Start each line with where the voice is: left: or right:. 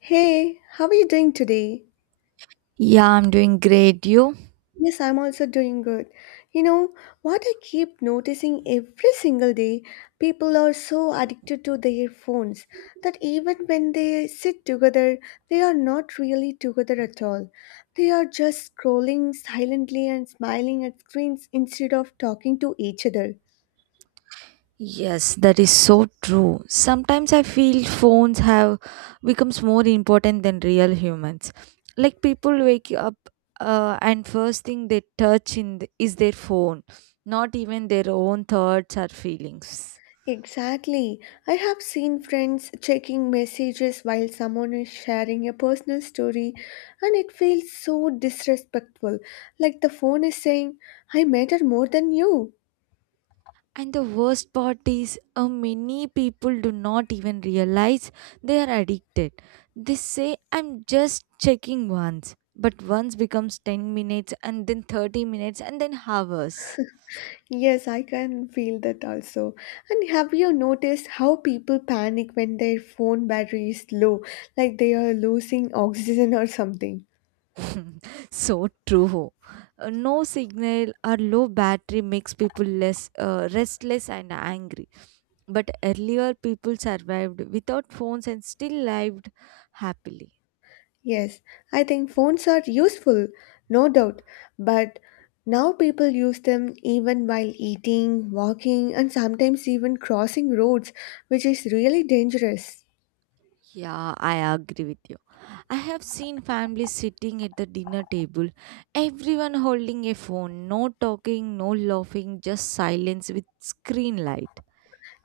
left: Hey, how are you doing today?
right: Yeah, I'm doing great. You?
left: Yes, I'm also doing good. You know, what I keep noticing every single day, people are so addicted to their phones that even when they sit together, they are not really together at all. They are just scrolling silently and smiling at screens instead of talking to each other.
right: Yes, that is so true. Sometimes I feel phones have becomes more important than real humans. Like people wake up and first thing they touch in the, is their phone, not even their own thoughts or feelings.
left: Exactly. I have seen friends checking messages while someone is sharing a personal story, and it feels so disrespectful. Like the phone is saying, I matter more than you.
right: And the worst part is, many people do not even realize they are addicted. They say, I'm just checking once. But once becomes 10 minutes, and then 30 minutes, and then hours.
left: Yes, I can feel that also. And have you noticed how people panic when their phone battery is low, like they are losing oxygen or something?
right: So true. No signal or low battery makes people less restless and angry. But earlier, people survived without phones and still lived happily.
left: Yes, I think phones are useful, no doubt, but now people use them even while eating, walking, and sometimes even crossing roads, which is really dangerous.
right: Yeah, I agree with you. I have seen families sitting at the dinner table, everyone holding a phone, no talking, no laughing, just silence with screen light.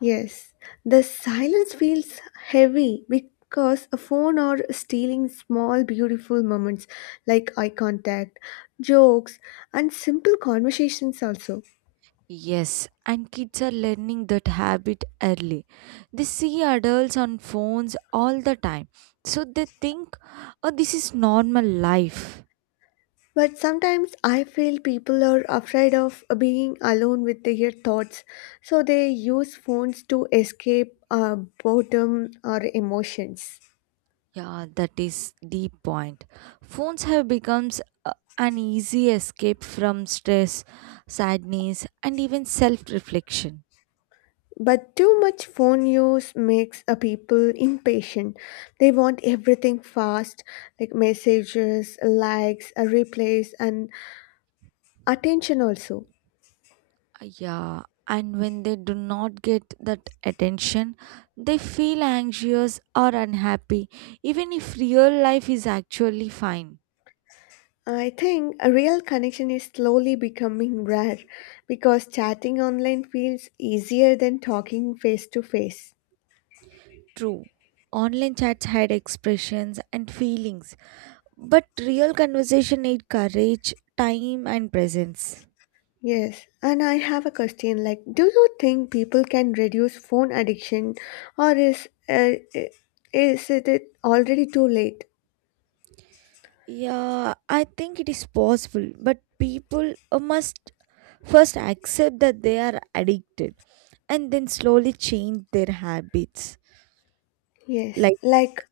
left: Yes, the silence feels heavy because a phone are stealing small, beautiful moments like eye contact, jokes, and simple conversations also.
right: Yes, and kids are learning that habit early. They see adults on phones all the time, so they think, oh, this is normal life.
left: But sometimes I feel people are afraid of being alone with their thoughts, so they use phones to escape boredom or emotions.
right: Yeah, that is the point. Phones have become an easy escape from stress, sadness, and even self reflection.
left: But too much phone use makes a people impatient. They want everything fast, like messages, likes, replies, and attention also.
right: Yeah, and when they do not get that attention, they feel anxious or unhappy, even if real life is actually fine.
left: I think a real connection is slowly becoming rare because chatting online feels easier than talking face to face.
right: True, online chats had expressions and feelings, but real conversation need courage, time, and presence.
left: Yes, and I have a question like, do you think people can reduce phone addiction or is is it already too late?
right: Yeah, I think it is possible, but people must first accept that they are addicted and then slowly change their habits.
left: Yes,
right: Like,
left: like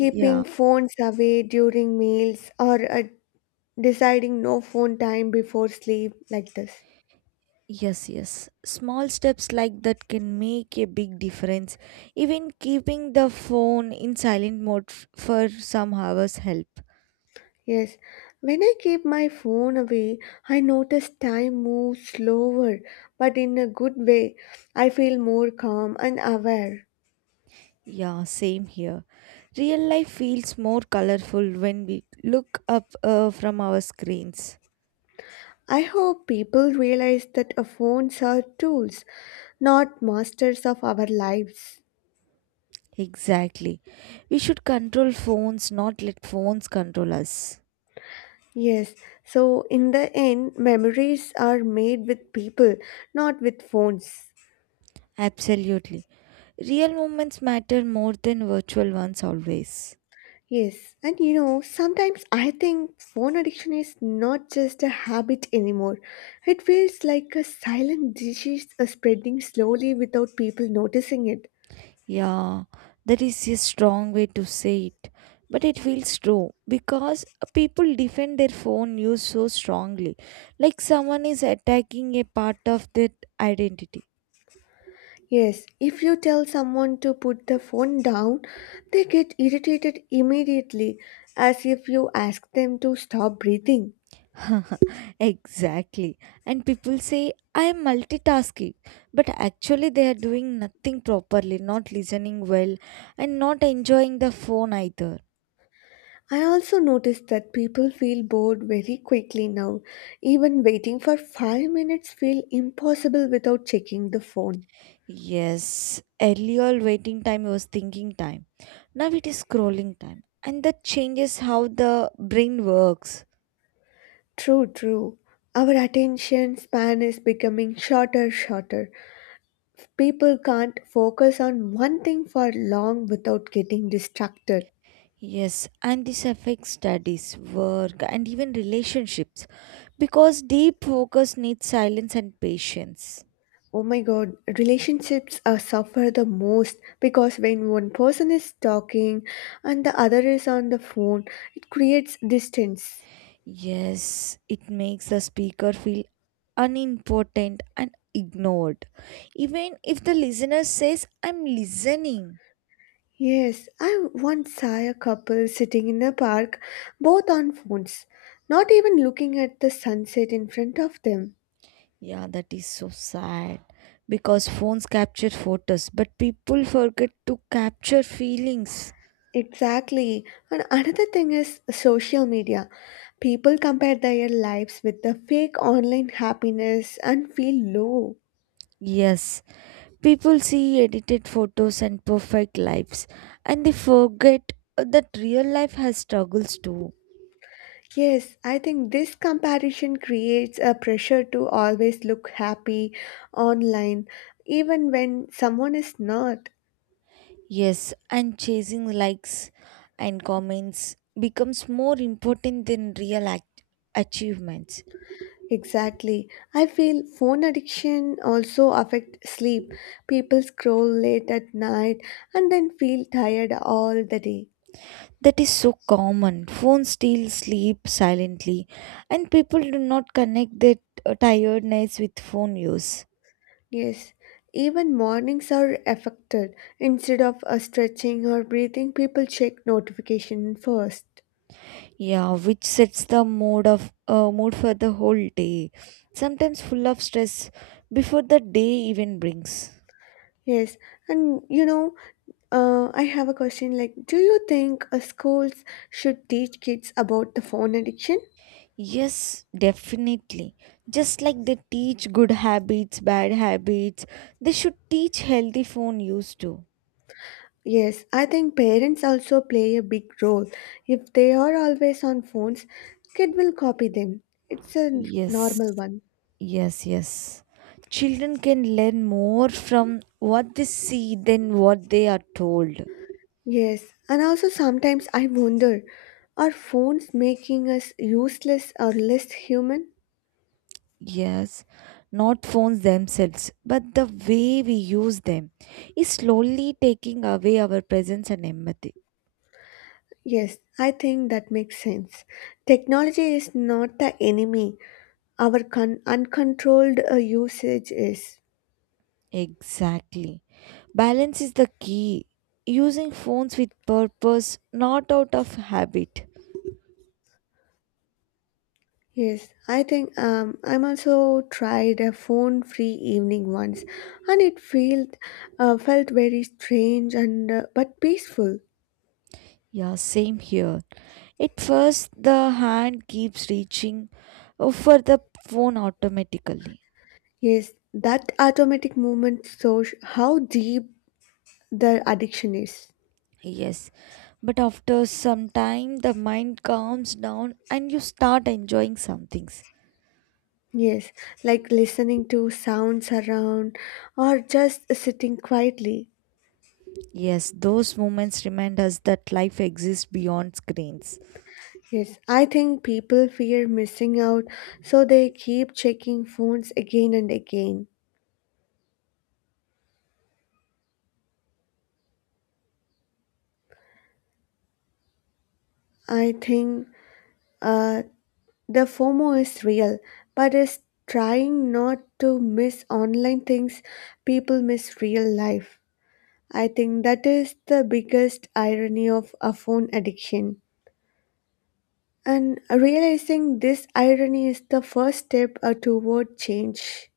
right: yeah.
left: phones away during meals or deciding no phone time before sleep like this.
right: Yes, yes. Small steps like that can make a big difference. Even keeping the phone in silent mode for some hours help.
left: Yes, when I keep my phone away, I notice time moves slower, but in a good way. I feel more calm and aware.
right: Yeah, same here. Real life feels more colorful when we look up from our screens.
left: I hope people realize that our phones are tools, not masters of our lives.
right: Exactly. We should control phones, not let phones control us.
left: Yes, so in the end, memories are made with people, not with phones.
right: Absolutely. Real moments matter more than virtual ones always.
left: Yes, and you know, sometimes I think phone addiction is not just a habit anymore. It feels like a silent disease spreading slowly without people noticing it.
right: Yeah, that is a strong way to say it, but it feels true because people defend their phone use so strongly, like someone is attacking a part of their identity.
left: Yes, if you tell someone to put the phone down, they get irritated immediately, as if you ask them to stop breathing.
right: Exactly. And people say, I am multitasking, but actually they are doing nothing properly, not listening well, and not enjoying the phone either.
left: I also noticed that people feel bored very quickly now. Even waiting for 5 minutes feel impossible without checking the phone.
right: Yes, earlier waiting time was thinking time. Now it is scrolling time. And that changes how the brain works.
left: True, true. Our attention span is becoming shorter, shorter. People can't focus on one thing for long without getting distracted.
right: Yes, and this affects studies, work, and even relationships because deep focus needs silence and patience.
left: Oh my god, relationships are suffer the most because when one person is talking and the other is on the phone, it creates distance.
right: Yes, it makes the speaker feel unimportant and ignored. Even if the listener says, I'm listening.
left: Yes, I once saw a couple sitting in a park, both on phones, not even looking at the sunset in front of them.
right: Yeah, that is so sad because phones capture photos, but people forget to capture feelings.
left: Exactly. And another thing is social media. People compare their lives with the fake online happiness and feel low.
right: Yes, people see edited photos and perfect lives, and they forget that real life has struggles too.
left: Yes, I think this comparison creates a pressure to always look happy online, even when someone is not.
right: Yes, and chasing likes and comments becomes more important than achievements.
left: Exactly. I feel phone addiction also affects sleep. People scroll late at night and then feel tired all the day.
right: That is so common. Phones still sleep silently, and people do not connect their tired nights with phone use.
left: Yes, even mornings are affected. Instead of stretching or breathing, people check notification first.
right: Yeah, which sets the mood for the whole day. Sometimes full of stress before the day even brings.
left: Yes, and you know, I have a question like, do you think schools should teach kids about the phone addiction?
right: Yes, definitely. Just like they teach good habits, bad habits, they should teach healthy phone use too.
left: Yes, I think parents also play a big role. If they are always on phones, kid will copy them. It's a
right: Yes,
left: normal one.
right: yes, yes. Children can learn more from what they see than what they are told.
left: Yes, and also sometimes I wonder, are phones making us useless or less human?
right: Yes, not phones themselves, but the way we use them is slowly taking away our presence and empathy.
left: Yes, I think that makes sense. Technology is not the enemy. Our uncontrolled usage is.
right: Exactly. Balance is the key. Using phones with purpose, not out of habit.
left: Yes, I think I'm also tried a phone-free evening once, and it felt very strange and but peaceful.
right: Yeah, same here. At first, the hand keeps reaching for the phone automatically.
left: Yes, that automatic movement shows how deep the addiction is.
right: Yes, but after some time, the mind calms down and you start enjoying some things.
left: Yes, like listening to sounds around, or just sitting quietly.
right: Yes, those moments remind us that life exists beyond screens.
left: Yes, I think people fear missing out, so they keep checking phones again and again. I think uh, the FOMO is real, but is trying not to miss online things people miss real life. I think that is the biggest irony of a phone addiction. And realizing this irony is the first step toward change.